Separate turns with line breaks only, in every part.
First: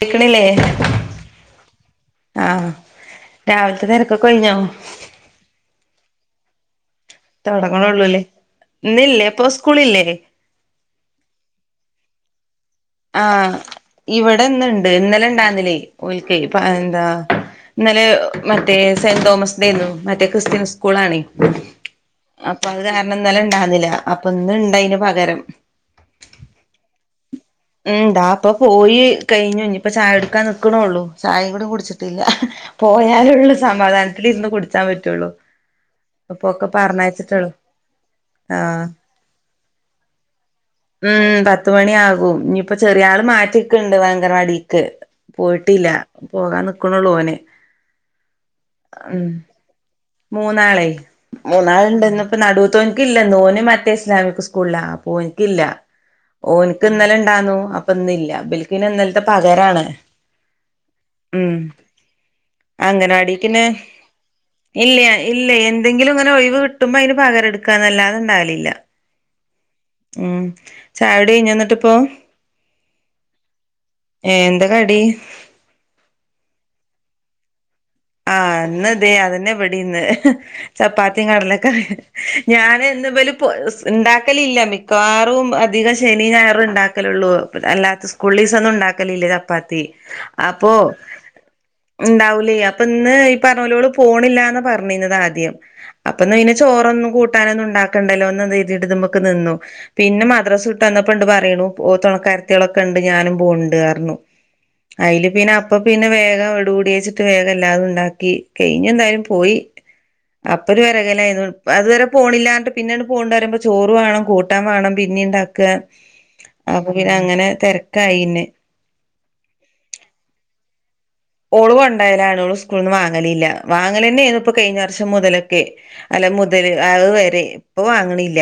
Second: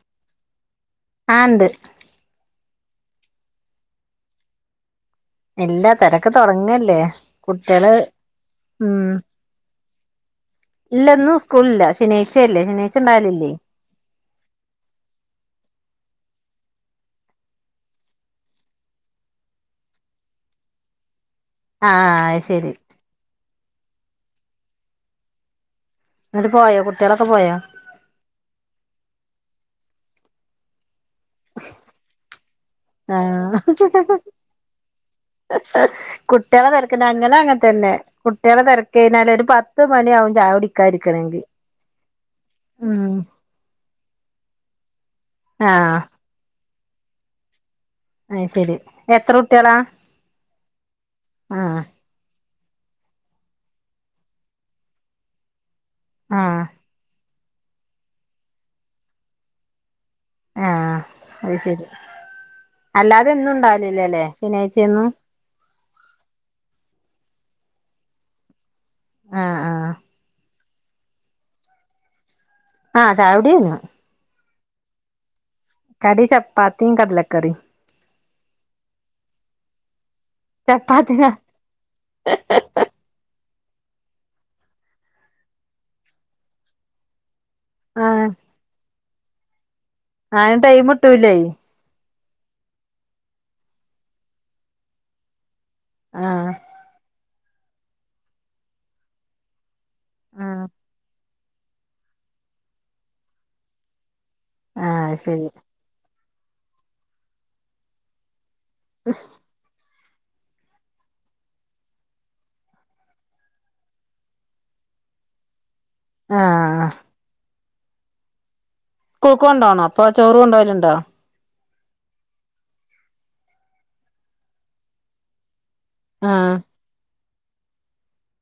കേക്കണില്ലേ
ആ ഉണ്ട്
ആഹ രാവിലത്തെ തിരക്കൊക്ക ഒഴിഞ്ഞോ
ഇല്ല തിരക്ക് തുടങ്ങല്ലേ കുട്ടികള്
തൊടങ്ങ്ണൊള്ളൂല്ലേ? ഇന്നില്ലേ ഇപ്പൊ സ്കൂളില്ലേ?
ഇല്ല ഇന്നു സ്കൂൾല്ല ശനിയഴ്ചയല്ലേ ശനി
ആഹ് ഇവിടെ ഇന്ന് ഇണ്ട്. ഇന്നലെ ഇണ്ടായിന്നില്ലേ ഓൽക്ക് പ എന്താ ഇന്നലെ മറ്റേ സെന്റ് തോമസ് ഡേര്ന്നു. മറ്റേ ക്രിസ്ത്യൻ സ്കൂളാണേ.
ആ
അപ്പ
ശരി
അത് കാരണം ഇന്നലെ ഇണ്ടാന്നില്ല. അപ്പ ഇന്ന് ഇണ്ട് അയിന് പകരം.
ഇങ്ങട്ട് പോയോ കുട്ടിളൊക്കെ പോയാ?
മ് താ ഇപ്പ പോയി കഴിഞ്ഞ ഇഞ്ഞ് ഇപ്പ ചായ കുടിക്കാൻ നിക്ക്‌ണൊള്ളൂ. ചായേം കൂടി കുടിച്ചിട്ടില്ല.
ആ
പോയാലൊള്ള് സമാധാനത്തില് ഇര്ന്ന് കുടിച്ചാൻ പറ്റുള്ളൂ.
ഇഹ് ഇഹ്
അപ്പൊക്കെ
കുട്ടിളെ തെരക്ക്‌ല് ഞങ്ങളു
പറഞ്ഞയച്ചിട്ടുള്ളൂ
അങ്ങൻ തന്നെ കുട്ടിളെ
ആഹ്
തെരക്കെഴിഞ്ഞാൽ ഒരു പ ത്ത് മണിയാവും ചായ കുടിക്കാൻ ഇരിക്കണങ്കിൽ
ഇഞ്ഞ് ഇപ്പ ചെറിയ ആൾ മാറ്റിക്ക്‌ണ്ട് അങ്കണവാടിക്ക്
ആ
പോയിട്ടില്ല. പോകാൻ നിക്ക്‌ണൊള്ളൂ ഓന്.
അഹ് ശെരി എത്ര കുട്ടിളാ?
മൂന്നാള് മൂന്നാൾ ഇണ്ട് ഇന്ന് ഇപ്പ നടൂത്തോൻക്ക് ഇല്ല. ഇന്ന് ഓന് മറ്റേ ഇസ്ലാമിക്‌ സ്കൂൾല ഓൻക്കില്ല.
ആ
ഓന് ക്ക് ഇന്നലെ ഇണ്ടാന്നു അപ്പ ഇന്ന് ഇല്ല. ഇബൽക്കിനെ ഇന്നൽത്തെ പകരാണ്.
ഏഹ്,
ഉം
അഹ് ശെരി അല്ലാതെ എന്നുംഇ
അംഗനവാടിക്കിന്നെ
ണ്ടാവല് ഇല്ലലേ.
ഇല്ല, ഇല്ല എന്തെങ്കിലും ഇങ്ങനെ ഒഴിവ് കിട്ടുമ്പോ അയിന് പകര ഇട്ക്കാന്നല്ലാതെ ഇണ്ടാലില്ല.
ആ ആ
ആഹ് ചായകുടി കഴിഞ്ഞ ഇന്നിട്ട് ഇപ്പം?
ആഹ് ചായ കുടി കഴിഞ്ഞു.
ഏഹ് എന്താ കടി?
കടി ചപ്പാത്തിം കടലക്കറി.
ആഹ് ഇന്ന്തെ അതന്നെ ഇവിടിന്ന്. ഇഹ് ഇഹ്
ചപ്പാത്തി
ചപ്പാത്തിം കടലക്കറിം ഇഹ് ഞാന് ഇന്ന് ഇബല് [unintelligible] ഇണ്ടാക്കലില്ല മിക്കവാറും അധികം ശനി ഞായറും ഇണ്ടാക്കലൊള്ളൂ. അല്ലാത്ത
ആ
സ്കൂൾലീസഒന്നും ഇണ്ടാക്കലില്ല ചപ്പാത്തി.
അയിന്
അപ്പൊ
ടൈം കിട്ടൂലേ
ഇണ്ടാവുലെ അപ്പ ഇന്ന് ഈ പറഞ്ഞൂലോള് പോണില്ലാന്ന് പർഞ്ഞീ ന്നത് ആദ്യം. അപ്പ ഇന്ന്
ആഹ്
അയിന് ചോറൊന്നും കൂട്ടാന് ഒന്നും ഇണ്ടാക്കണ്ടല്ലോ ഇന്നയ്തീട്ട് ഇതിമക്ക് നിന്നു. പിന്നെ
ആഹ്
മദ്രസ് വിട്ടന്നപ്പോ ഇണ്ട് പറയ്ണു ഓഹ് തൊണക്കാര് ത്തിളൊക്കെ ഇണ്ട് ഞാനും പോവ്ണ്ട്ർണു.
ആഹ്
അയില്
ശരി
പിന്നെ അപ്പ പിന്നെ വേഗം എട് പുടിയേച്ചിട്ട് വേഗം എല്ലാത് ഉണ്ടാക്കി. കെഴിഞ്ഞ എന്തായാലും പോയി. അപ്പ ഒര് വെരകലായിരുന്നു. അത് വരെ പോണില്ലാർഞ്ഞിട്ട് പിന്നണ് പോവ്ണ്ടറിമ്പ ചോറ് വേണം കൂട്ടാൻ വേണം പിന്നീം ഇണ്ടാക്ക്‌. അപ്പ
ആഹ്
പിന്നെ അങ്ങനെ തെരക്കായിന്നെ.
കൂക്ക് കൊണ്ടോണോ അപ്പൊ ചോറ് കൊണ്ടോലുണ്ടോ?
ഓള് കൊണ്ടയലാണ്. ഓള് സ്കൂൾന്ന് വാങ്ങലില്ല. വാങ്ങലെന്നെ ആണ് ഇപ്പ കഴിഞ്ഞ വർഷം മുതലൊക്കെ അല്ല
ആഹ്
മുതല് അഹ് വരെ ഇപ്പൊ വാങ്ങ് ണില്ല.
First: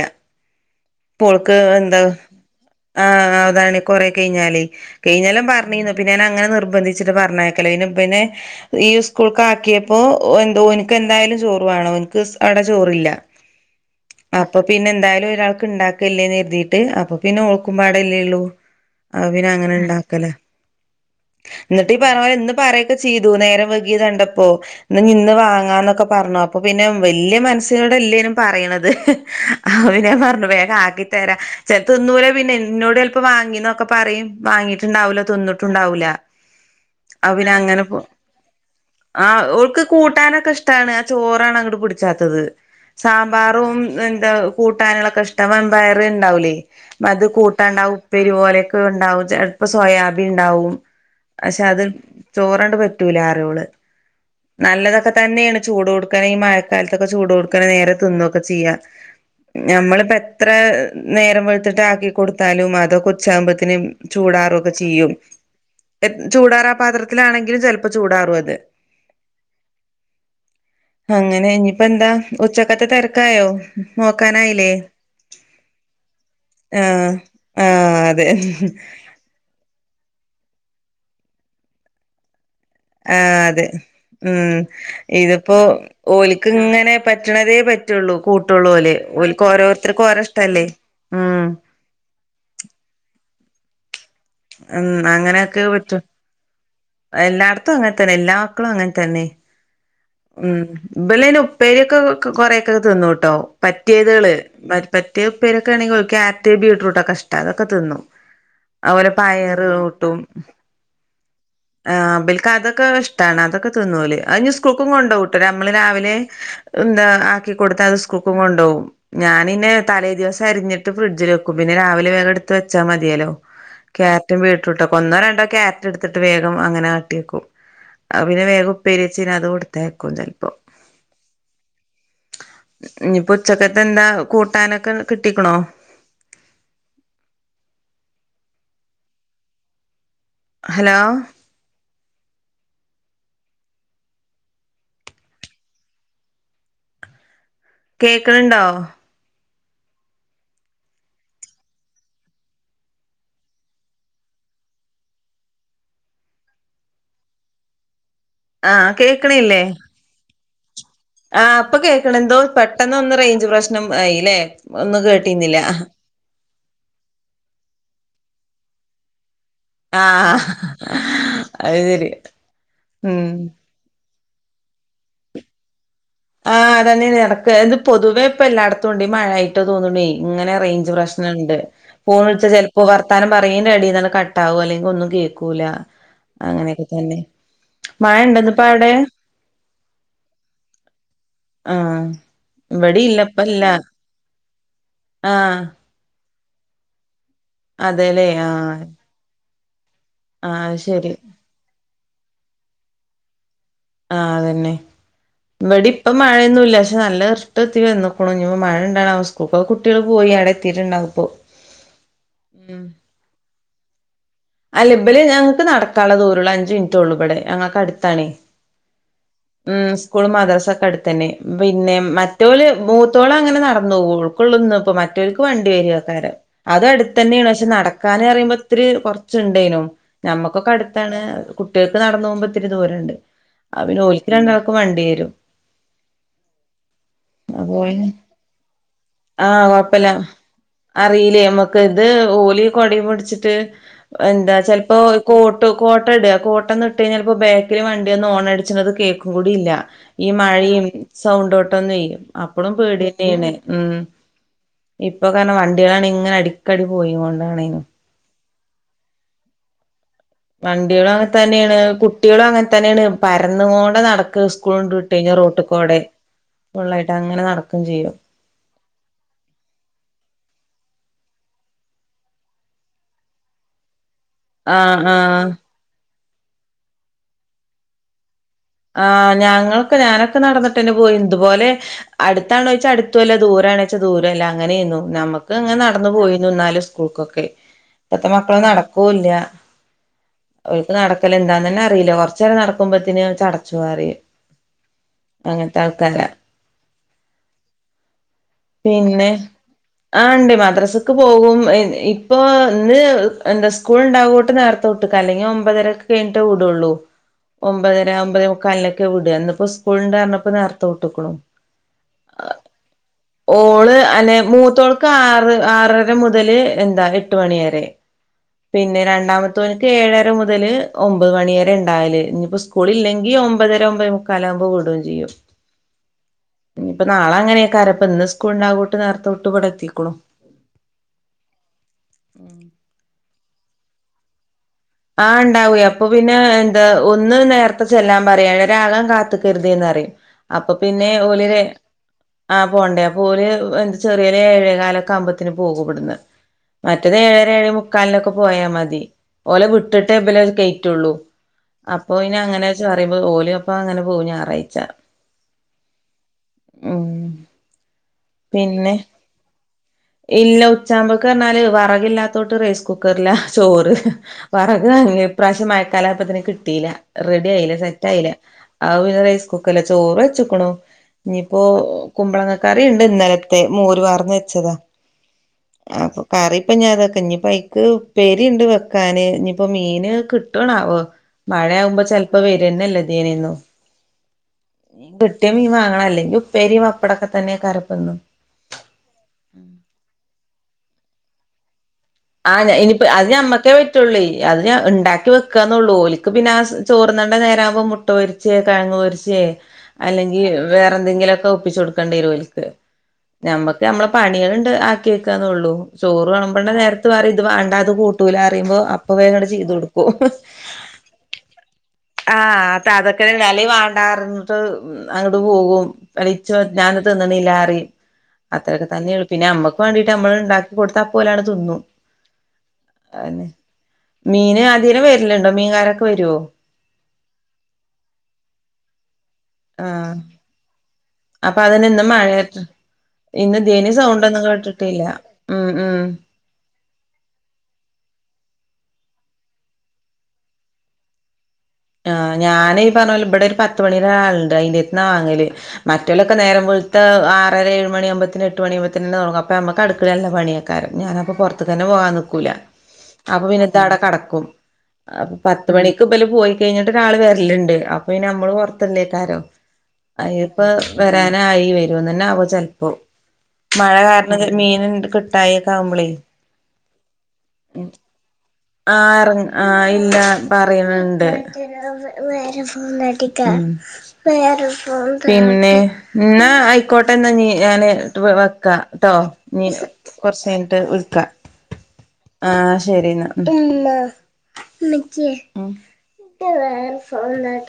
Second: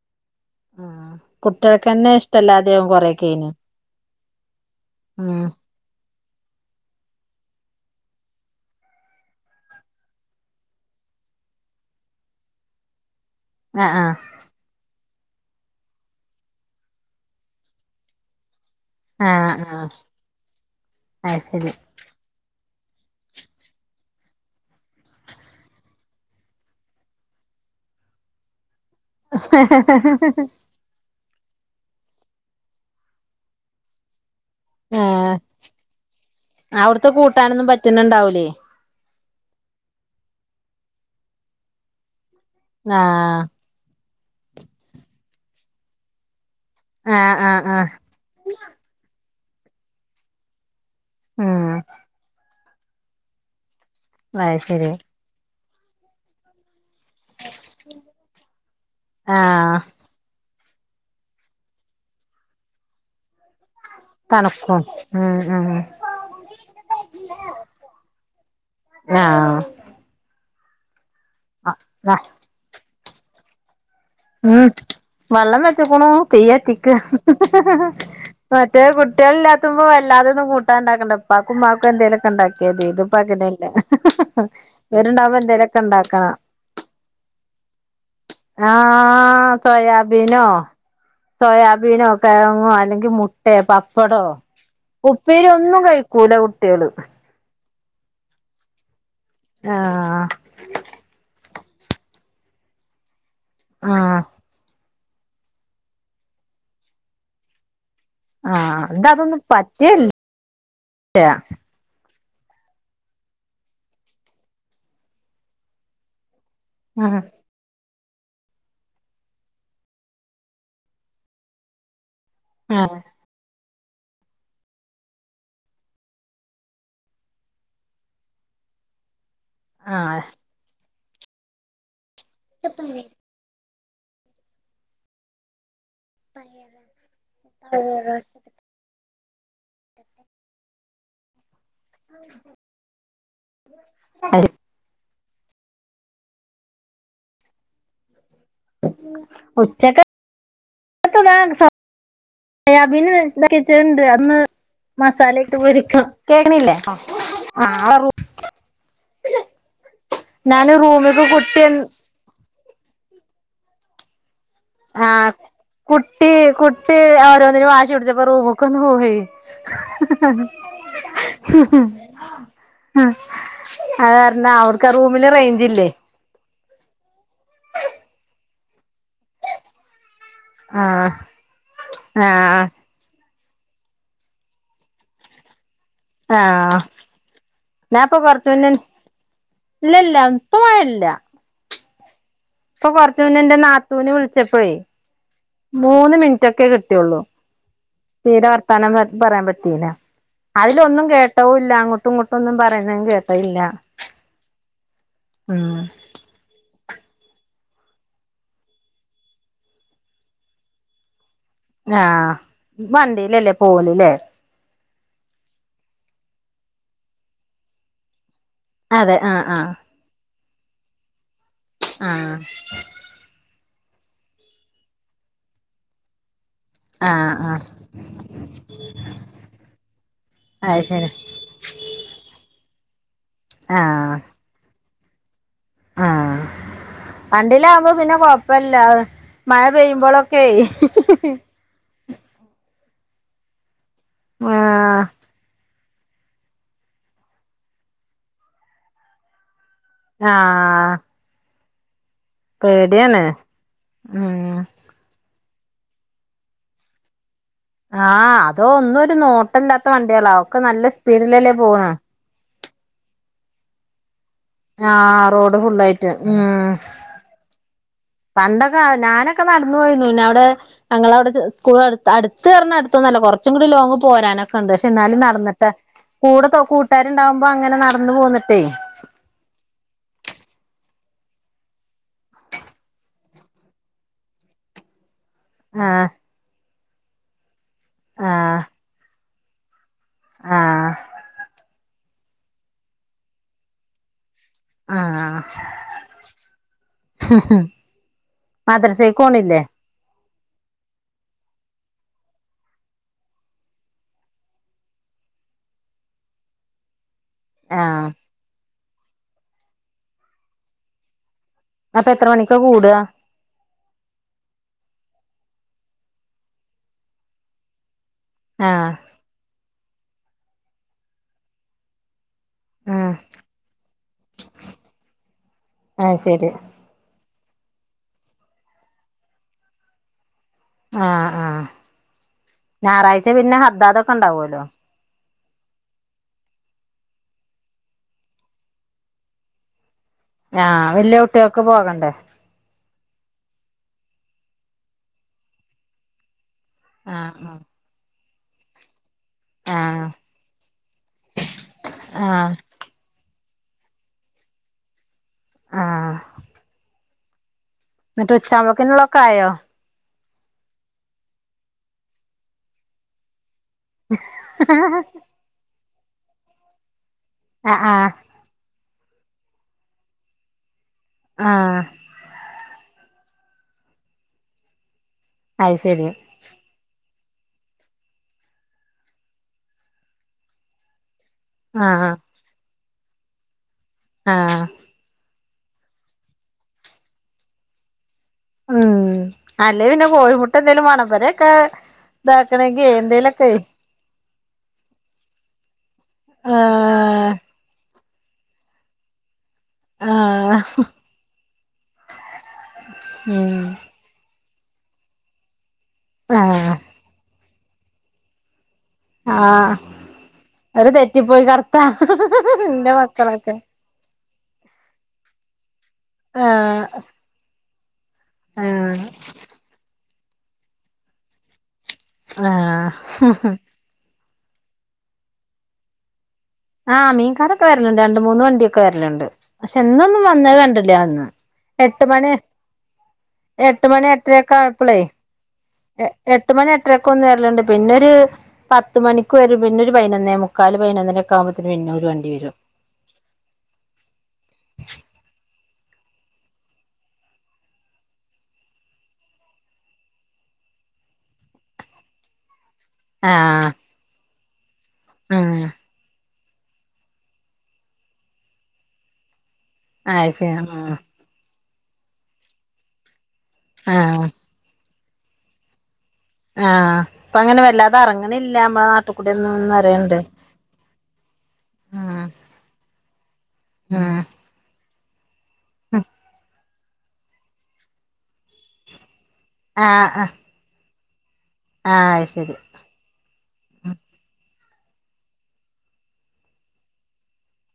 ആഹ്
ഇപ്പ ഓൾക്ക് എന്താ
കുട്ടികൾക്കന്നെ ഇഷ്ടല്ലാതെയാവും
ആഹ്
കൊറേക്കെയ്ന്
അതാണ് കൊറേ കെഴിഞ്ഞാല്
ഉം
കെഴിഞ്ഞാലും പറ ണീനു. പിന്നെ, ഞാൻ അങ്ങന നിർബന്ധിച്ചിട്ട് പർഞ്ഞേക്കലേനു ഇബന് ഈ സ്കൂൾക്ക് ആക്കിയപ്പോ എന്തോ ഓൻക്ക് എന്തായാലും ചോറ് വാണം. ഓൻക്ക് സ് അവിടെ ചോറില്ല. അ
ആഹ് ആഹ്
അപ്പൊ പിന്നെ എന്തായാലും ഒരാൾക്ക് ഇണ്ടാക്ക്‌ല്ലേന്ന് കെര്തിട്ട് അപ്പൊ പിന്നെ ഓൾക്കുംപാടല്ലേ എള്ളൂ. അപ്പ പിന്നെ
ആഹ്
അങ്ങനെ
ആഹ്
ഇണ്ടാക്ക്‌ല്ലേ
അത് ശരി
ഇന്നിട്ട് ഈ പർഞ്ഞോലെ ഇന്ന് പറയൊക്കെ ചെയ്തു നേരം വെയ്കി കണ്ടപ്പോ ഇഞ്ഞ് ഇന്ന് വാങ്ങാന്നൊക്കെ പർഞ്ഞു. അപ്പൊ പിന്നെ വെല്ല്യ മൻ സ്സിനോട്ല്ലേനും പറയ്ണത് ഇഹ് അവനെ പറഞ്ഞ് വേഗ ആട്ടി. തെരാ ചെ തിന്നൂല പിന്നെ എന്നോടെൽപ്പ വാങ്ങിന്നൊക്കെ പറയും. വാങ്ങീട്ട്ണ്ടാവുല
ആഹ്
തിന്ന്ട്ടുണ്ടാവുല.
[unintelligible]
അവന അങ്ങനെ പോ
പറ്റുന്നുണ്ടാവൂലേ
ആഹ് ഒൾക്ക് കൂട്ടാനൊക്കെ ഇഷ്ടണ് ആ ചോറാണ് അങ്ങോട്ട് പിടിച്ചാത്തത്
ആഹ്
സാമ്പാറും എന്താ കൂട്ടാനുള്ളക്കെ ഇഷ്ടം വൻപയറു ഇണ്ടാവൂലേ അത്
ആഹ്
കൂട്ട
ആഹ് ആഹ്
ഉണ്ടാവും ഉപ്പേരി പോലെയൊക്കെ ഉണ്ടാവും ചെലപ്പോ സോയാബി ഉണ്ടാവും പക്ഷെ
ഉം
അത് ചോറണ്ട് പറ്റൂല കറിയോള്
അത് ശരി
നല്ലതൊക്കെ തന്നെയാണ് ചൂടൊടുക്കനെ ഈ മഴക്കാലത്തൊക്കെ ചൂട് ക്കനെ നേര തിന്നൊക്കെ ചെയ്യാ
ആഹ്
നമ്മള് പ്പ എത്ര എത്ര നേരം വെളുത്തിട്ട ആക്കി കൊടുത്താലും അതൊക്കെ ഉച്ചാകുമ്പോഴത്തിൻ ചൂടാറുക്കെ
തണുക്കും
ചെയ്യും.
ഉം ഉം
ചൂടാറാ പാത്രത്തിലാണെങ്കിൽ ചെൽപ്പ ചൂടാറു അത്.
ആഹ്
അങ്ങനെ ഇനിയിപ്പോ എന്താ
ആഹ്
ഉച്ചക്കത്തെ തെരക്കായോ
ഉം
നോക്കാനായില്ലേ
വെള്ളം വെച്ചക്ക്ണു തിയ്യത്തിക്ക
ആഹ് ആഹ് അതെ
മറ്റേ കു കുട്ടികളല്ലാത്തുമ്പോ വല്ലാതൊന്നും കൂട്ടാൻ ഇണ്ടക്കണ്ട ഇപ്പാക്കും ഉമ്മക്കും എന്തേലൊക്കെ ഉണ്ടാക്കി അത
ആഹ്
ഇതിപ്പകനല്ല
അതെ ഉം
വരുണ്ടാവുമ്പോ എന്തേലും ഒക്കെ ഇണ്ടാക്കണം
ഇത് ഇങ്ങനെ പറ്റ്ണതേ പറ്റൊള്ളൂ കൂട്ടുള്ളൂലേ ഒർക്ക്
ആഹ്
ഓരോരുത്തർക്കും ഓരേ ഇഷ്ടല്ലേ ഉം
മീനോ കിയങ്ങൊ അല്ലെങ്കിൽ മുട്ടേ പപ്പടോ
ഉം
ഉപ്പേരി
അങ്ങനെയൊക്കെ
ഒന്നും
പറ്റും
കഴിക്കൂല കുട്വൾ
എല്ലായിടത്തും അങ്ങനെ തന്നെ എല്ലാ മക്കളും അങ്ങനെ തന്നെ
ആഹ്
ഉം ഇബലയ്ൻ ഉപ്പേരിയൊക്കെ കൊറെയൊ ക്കെ തിന്നുട്ടോ
ആഹ്
പറ്റിയതുകള് പറ്റിയെ ഉപ്പേരി ഒക്ക ആണെങ്കിൽ ക്യാരറ്റ് ബീടൂറൂട്ടൊക്കെഷ്ടം അതൊക്കെ തിന്നും
ആഹ്
അത്പൊലെ
ഇതതൊന്നും
പയറ്
പറ്റേല്ല
കൂട്ടും ആഹ് ഇബലക്ക് അതൊക്കെ ഇഷ്ടാണ് അതൊക്കെ തിന്നോല് അത് ഇഞ്ഞ് സ്കൂൾക്കും കൊണ്ടൊവൂട്ടൊ നമ്മള് രാവിലെ എന്ത
ആഹ്
ആക്കികൊടുത്ത അത് സ്കൂൾക്കും കൊണ്ട് പോവും ഞാനിന്ന തലേ ദിവസം അരിഞ്ഞിട്ട് ഫ്രിഡ്ജിൽ വെക്കും പിന്നെ രാവിലെ വേഗം ഇട് ത്ത് വെച്ചാൽ
ആഹ്
മതിയല്ലോ ക്യാരറ്റും ബീട്ടുറൂട്ടൊക്ക ഒന്നോ രണ്ടോ ക്യാരറ്റ് ഇടുത്തിട്ട് വേഗം അങ്ങനെ ആക്കിയേക്കും അത് പിന്നെ വേഗം ഉപ്പരി വെച്ച് അത് കൊടുത്തേക്കും
ആഹ്
ചെലപ്പോ ഇഞിപ്പോ ഉച്ചക്കത്തെ എന്താ കൂട്ടാനൊക്കെ കിട്ടിക്കണോ
പ
ഹലോ
[unintelligible]
കേക്ക്ണ്ണ്ണ്ടൊ
ഉച്ചക്കത്തതാ ഏഹ് അബിന് തയ്ച്ചതുണ്ട് അന്ന് മസാല ഇട്ട് പൊരിക്കും കേക്കണില്ലേ ആഹ്
ആഹ് കേൾക്ക്ണ്ല്ലേ
ഞാന് റൂമിക്ക് കുട്ടി
എന്തോ പെട്ടെന്ന് ഒന്ന് റേഞ്ച് പ്രശ്നം ആയില്ലേ ഒന്നും
ആഹ്
കേട്ടിന്നില്ല
കുട്ടി കുട്ടി ഓരോന്നിനു വാശി പിടിച്ചപ്പോ റൂമൊക്കൊന്ന് പോയി
ആഹ് അത് ശരി ഉം
അത് കാരണം അവർക്ക് റൂമില് റേഞ്ച് ഇല്ലേ
ആഹ്തന്നെയാൻ എടക്ക് ഇത് പൊതുവേ ഇപ്പ എല്ലായിടത്തും ഉണ്ട് മഴായി ട്ട് തോന്ന്ണു ഇങ്ങനെ റേഞ്ച്
ആഹ്
പ്രശ്നണ്ട് ഫോൺ വിളിച്ചാൽ
ആഹ്
ചെലപ്പോ വർത്താനം പറയുന്നെൻ്റെ ഇടയിൽ കട്ടാവും അല്ലെങ്കിൽ ഒന്നും കേക്കൂല്ല
ആഹ്
അങ്ങനെയൊക്കെ തന്നെ മഴ ഉണ്ടോ ഇന്നിപ്പോ അവിടെ
ഇല്ല ല്ല ഇപ്പോ മഴയില്ല
ആഹ്
ഇപ്പൊ
ഇവിടെ ഇല്ല
കൊറച്ച്
ഇപ്പ
മുന്നെ ഇന്റെ
ഇല്ല
നാത്തൂന് വിളിച്ചപ്പോഴെ
ആഹ്
മൂന്ന് മിൻറ്റൊക്കെ കിട്ടിയുള്ളൂ
അതെല്ലേ
തീരെ
ആഹ്
വർത്താനം പറയാൻ പറ്റീല.
ആഹ്
അതിലൊന്നും
ശരി
കേട്ടോ ഇല്ല അങ്ങോട്ടും ഇങ്ങോട്ടും ഒന്നും പറയുന്നതും കേട്ടോ ഇല്ല.
ആഹ് അതന്നെ ഇവടിം ഇപ്പൊ മഴയൊന്നും ഇല്ല പക്ഷെ നല്ല ഇർട്ടുത്തിവന്ന്ക്കുണ് ഇഞ്ഞ് മഴ ഇണ്ടാ സ്കൂള്ക്ക് കുട്ടികൾ പോയി അവിടെ എത്തിയിട്ടുണ്ടാവുപ്പോ
ആഹ് വണ്ടില്ലല്ലേ പോല് ല്ലേ
അല്ല ഇബല് ഞങ്ങക്ക് നടക്കാള്ള ദൂരെള്ളു അഞ്ച് മിനിറ്റേള്ളൂ ഇവിടെ ഞങ്ങൾക്ക് അട്ത്താണേ
അതെ ആഹ് ആഹ്
ഉംസ്കൂൾ മദ്രസ ഒക്കെ അടുത്ത് തന്നെ പിന്നെ
ആഹ്
മറ്റോല് മൂത്ത മുത്തോള് അങ്ങനെ നടന്നു പോ കൊള്ളു ഓൾക്ക [unintelligible] ഇപ്പ മറ്റോൽക്ക് വണ്ടി വെരുആക്കാരം അന്നേരം അതും അടുത്ത്
ആഹ്
തന്നെയാണ്
ആഹ്
പക്ഷെ നടക്കാൻ പറിയുമ്പോ ഒത്തിരി കൊറച്ചുണ്ടേനും ഞമ്മക്കൊക്കെ
അത് ശരി
അടുത്താണ് കുട്വൾക്ക് നടന്ന് പോകുമ്പോ ഇത്തിരി ദൂരണ്ട് അത് പിന്നെ
ആഹ്
ഓല്ക്ക് രണ്ടാൾക്കും വണ്ടി വരും
ആഹ് വണ്ടിലാകുമ്പോ പിന്നെ കൊഴപ്പല്ല മഴ പെയ്യുമ്പോഴൊക്കെ
അറില്ലേ നമ്മക്ക് ഇത് ഓല് കൊടേം പുട്ച്ച്ട്ട് എന്താ ചെൽപ്പോ
ആഹ്
കോട്ടും കോട്ട ഇട കോട്ടന്ന് ഇട്ട് കഴിഞ്ഞാൽപ്പോ ബേക്കില് വണ്ടി വന്ന് ഓണട്ച്ണത് കേക്കും കൂടി ഇല്ല. ഈ മഴയും
ആഹ്
സൗണ്ടോട്ടൊന്നെ അപ്പഴും പേടി
പേടിയാണ്
തന്നെയാണ് ഉം
ഉം
ഇപ്പൊ കാരണം വണ്ടികളാണ് ഇങ്ങനെ അടിക്കടി പോയികൊണ്ടാണെന്നും
ആഹ് അതോ ഒന്നും ഒരു നോട്ടല്ലാത്ത വണ്ടിയാളാകും
വണ്ടിയാളും അങ്ങനെ തന്നെയാണ് കുട്ടിയാളും അങ്ങനെ തന്നെയാണ് പരന്നു കൊണ്ടാനടക്ക സ് സ്കൂൾണ്ട് വിട്ട്
ആഹ്
കഴിഞ്ഞാൽ
റോഡ്
റോട്ട് കൂടെ
ഫുള്ളായിട്ട് ഉം
ഫുള്ളായിട്ട് അങ്ങനെ നടക്കുകയും ചെയ്യും
പണ്ടൊക്കെ ഞാനൊക്കെ നട്ന്നു പോയിന്നു അവ്ടെ ഞങ്ങളവ്ടെ ജ് സ്കൂൾ അട്ത്ത് അടുത്തർഞ്ഞ അടുത്തൊന്നല്ല കൊർച്ചും കൂടി ലോങ് പോരാനാ [unintelligible]
ആഹ്
ന്നാലും
ആഹ്
നടന്നിട്ടാ കൂടെ കൂട്ടാരുണ്ടാകുമ്പോ അങ്ങനെ നടന്നു പോന്നിട്ടേ
ആഹ് ഞങ്ങൾക്കെ ഞാനൊക്കെ നടന്നിട്ട് തന്നെ പോയീനിയേ ഇതുപോലെ അട്ത്താണോയ്ച്ചാൽ അടുത്തുംല്ല ദൂരെ ആണോച്ചാ ദൂരുംല്ല അങ്ങനേയ്ന്നു നമ ക്കെ ഇങ്ങനെ
ആഹ്
നട്ന്നു പോയനു ഇന്നാലും സ്കൂൾക്കൊക്കെ ഇപ്പത്തെ മക്കള്
ആഹ്
നടക്കൂല്ല
ആഹ്
ഓൽക്ക് നടക്കല് എന്താന്നന്നെ അറിയില്ല കൊറച്ച് നേരം നടക്കുമ്പത്തിന് ചടച്ചു പറിയും
ആഹ്
അങ്ങൻത്തെ ആൾക്കാരാ
മദ്രസയ്ക്ക്
പിന്നെ
പോണില്ലേ
ആഹ് ഇണ്ട് മദ്രാസ്ക്ക് പോകും ഇ ഇപ്പൊ ഇന്ന് എന്താ സ്കൂൾ ഇണ്ടാവോട്ട് നേർ നേരത്തെ വിട്ടുക്കാ അല്ലെങ്കിൽ ഒമ്പതരൊക്കെ കഴിഞ്ഞിട്ട് വുടുയൊള്ളൂ
ആഹ്
ഒമ്പതര ഒമ്പത് മുക്കാലിനൊക്കെ വുട ഇന്നിപ്പോ സ്കൂള് ഇണ്ടപർഞ്ഞപ്പോ നേർത്തെ വുട്ടുക്ക്ണു
അപ്പൊ എത്ര മണിക്ക കൂട
ഓള് അന്നെ മൂത്തോൾക്ക് ആറ് ആറര മുതല് എന്താ എട്ട് മണിയരെ
ആഹ്
പിന്നെ രണ്ടാമത്തോൻക്ക് ഏഴര മുതല് ഒമ്പത് മണിയരെ ഇണ്ടായല് ഇനിപ്പോ സ്കൂ കൂള്
ഉം
ഇല്ലെങ്കി ഒമ്പതര ഒമ്പതേ മുക്കാല് ആകുമ്പോ വുടോം ചെയ്യും
അത് ശരി
ഇനിയിപ്പ നാളെങ്ങനൊക്കാര ഇപ്പ ഇന്ന് സ്കൂള് ഉണ്ട് നേർത്തെ വുട്ട് ഇവിടെത്തിക്ക്ണു
ആഹ് ആഹ് ഞായറാഴ്ച പിന്നെ ഹദ്ദാദൊക്കെ ഇണ്ടാവൊല്ലോ.
ആഹ് ഇണ്ടാവേ അപ്പൊ പിന്നെ എന്താ ഒന്ന് നേർത്തെ ചെല്ലാൻ പറിയേ ഏഴര ആകാൻ കാത്ത് നിക്കർതെ പറിം അപ്പൊ
ആഹ്
പിന്നെ
വല്യ
ഓല് വേ
കുട്ടികൾക്ക് പോകണ്ടേ
ആഹ് പോണ്ടേ അപ്പോ ഓല് എന്ത് ചെറിയ ഒരു ഏഴേ കാലൊക്കെ ആകുമ്പോത്തിന് പോകും ഇവട്ന്ന് മറ്റത്
ആഹ്
ഏഴര ഏഴേ മുക്കാലിനൊക്കെ പോയാൽ മതി ഓലെ
ആഹ് ആഹ്
വിട്ടിട്ടേ ഇബലെ അയ്ല് കൈയ്റ്റുള്ളൂ അപ്പൊ അയ്ൻ
ആഹ്
അങ്ങനെ [unintelligible] ഓല് അപ്പോ അങ്ങനെ പോവും ഞാറയ്ച്ച
ആഹ്
ഉം
എന്നിട്ട്
പിന്നെ
ഉച്ചാവുമ്പക്ക്ന്നുള്ളക്കെ ആയോ
ഇല്ല ഉച്ചാമ്പോക്ക്‌ പർഞ്ഞാല് വിറകില്ലാത്തോട്ട് റൈസ് കുക്കർല ചോറ് വെറക്
ആഹ്
വാങ്ങി ഇപ്രാവശ്യം മഴക്കാലായപ്പത്തിന് കിട്ടീല റെഡി ആയില്ല സെറ്റ്
ആഹ്
ആയില്ല അപ്പ പിന്നെ റൈസ് കുക്കർല് ചോറ് വെച്ച്ക്ക്ണു. ഇനിയിപ്പോ
ആഹ്
കുമ്പളങ്ങക്കറിയുണ്ട് ഇന്നലത്തെ മോര് പാർന്ന് വെച്ചതാ
അയ്ശരി
അപ്പൊ കറി ഇപ്പ ഞാൻ തൊക്കെ ഇനിയിപ്പോ ഇക്ക് ഉപ്പേരിയുണ്ട് വെക്കാന് ഇനിപ്പോ മീന് കിട്ടോനാവോ മഴയാകുമ്പോ
ആഹ്
ചിലപ്പോ വരന്നല്ല ദിനെന്നു
ആ
കിട്ടിയ മീൻ വാങ്ങണല്ലേ ഉപ്പേരിയും പപ്പടൊക്കെ തന്നെയ കരപ്പെന്നും
ഉം അല്ലേ പിന്നെ കോഴിമുട്ട എന്തേലും വേണംഇബറോക്കേ
ആഹ് ഞാൻ ഇനിപ്പ അത് ഞമ്മക്കേ പറ്റുള്ളോയ് അത് ഞാ ഉണ്ടാക്കി വെക്കാന്നുള്ളൂ ഓലിക്ക് പിന്നെ ആസ്
ആഹ്
ചോർണണ്ട നേരവുമ്പോ മുട്ട പൊരിച്ച് കാങ്ങ് പൊരിച്ചേ അല്ലെങ്കിൽ
ആഹ്
വേറെ എന്തെങ്കിലൊക്കെ ഒപ്പിച്ചു കൊടുക്കേണ്ട ഓല്ക്ക്
ഉം
ഞമ്മക്ക് നമ്മള പണികളണ്ട് ആക്കി വെക്കാന്നുള്ളൂ ചോറ് വിളമ്പണ
ആഹ്
നേരത്ത്‌ പറ യും ഇത് വേണ്ട ഇത് കൂട്ടൂല പറിയുമ്പോഅപ പോയി അങ്ങട് ചെയ്ത്
ആഹ്
കൊടുക്കും
അവര് തെറ്റിപ്പോയി കടത്താ
ആഹ് അപ്പ
ഇന്റെ
അതൊക്കെ ഒരു
മക്കളൊക്കെ
[unintelligible] ട്ട് അത് പോകും [unintelligible]
ആഹ്
ഞാൻ തിന്നണില്ലാറിയും അതൊരു
ആഹ്
തന്നെ ണ് പിന്നെ നമ്മക്ക് വേണ്ടീട്ട് നമ്മള് ഉണ്ടാക്കി കൊടുത്തഅപ്പൊ ഓല് ങ്ങാൻഡ് തിന്നും
ആഹ്
മീന് അതിലെ വരുന്നുണ്ടോ മീൻകാരൊക്കെ വരോ
ആഹ് മീൻകാരൊക്കെ വരലുണ്ട് രണ്ട് മൂന്ന് വണ്ടിയൊക്കെ വരലുണ്ട് ക്ഷെ
ആഹ്
ഇന്നൊന്നും വന്നത്കണ്ടില്ലെന്ന്
അപ്പൊ അതിന് ഇന്ന്
എട്ട് മണി
മഴയായിട്ട് ഇന്ന്
എട്ട്
ഇതേന്
മണി
സൗണ്ട്
എട്ടര
ഒന്നും
ഒക്കെ
കേട്ടിട്ടില്ല
ആയപ്പളെയ്
ഉം ഉം
[unintelligible] എട്ട് മണി എട്ടരൊക്കെ ഒന്ന് വരലുണ്ട് പിന്നൊരു പത്ത് മണിക്ക് വരും പിന്നെ രു പയിനൊന്നേ മുക്കാല് പയിനൊന്നര [unintelligible]
ആഹ് ഞാനി പറഞ്ഞ പോല ഇവിടെ ഒരു പത്ത് മണിരാളുണ്ട് അയിന്റെ ര് ത്ത്‌ന്ന വാങ്ങല് മറ്റൊലൊക്കെ നേരം വെളുത്ത ആറരാ ഏഴ് മണിയുമ്പത്തിന് എട്ട് മണിയവുമ്പത്തെന്ന് തുടങ്ങും അപ്പ നമുക്ക് അടുക്കള ല് ല്ല പണിയാ ക്കാര ഞാനപ്പോ പൊറത്ത് തന്നെ പോവാൻ ൻ നിക്കൂല്ല അപ്പൊ പിന്നെ
ആഹ്
ത് അവടെ കടക്കും അപ്പ
ആഹ്
പത്തുമണിക്ക് ബല് പോയി കഴിഞ്ഞിട്ട് രാൾ വരലിണ്ട് അപ്പൊ ന്നെ നമ്മള് പോരാത്തെല്ലേയ് ക്കാരും
അത് ശരി
അയിനിപ്പോ
ആഹ്
വര ങാ നായി വരുംന്ന് തന്നെ ആവോ ചെല്പ്പ്പോ മഴ
ആഹ്
കാരണം മീൻ ഇണ്ട് കിട്ട്- ട്ടയക്കെ ആവുമ്പളെയ്
ആഹ് പ്പൊ അങ്ങനെ വല്ലാതെ ഇറങ്ങണില്ല നമ്മളെ നാട്ടുകൂടി ന്നും എന്ന് റയണണ്ട്
പറയണുണ്ട് ഉം [unintelligible]
ഉം [unintelligible]
[unintelligible] പിന്നെ എന്ന ആയി ക്കോട്ടെന്നാ നി ഞാന് വെക്കാ ട്ടോ നി
ആഹ്
കൊറച്ച് കയിഞ്ഞിട്ട് വിളിക്കാ
ആഹ് അത് ശരി
ആഹ് ശരി ന്നാ [unintelligible]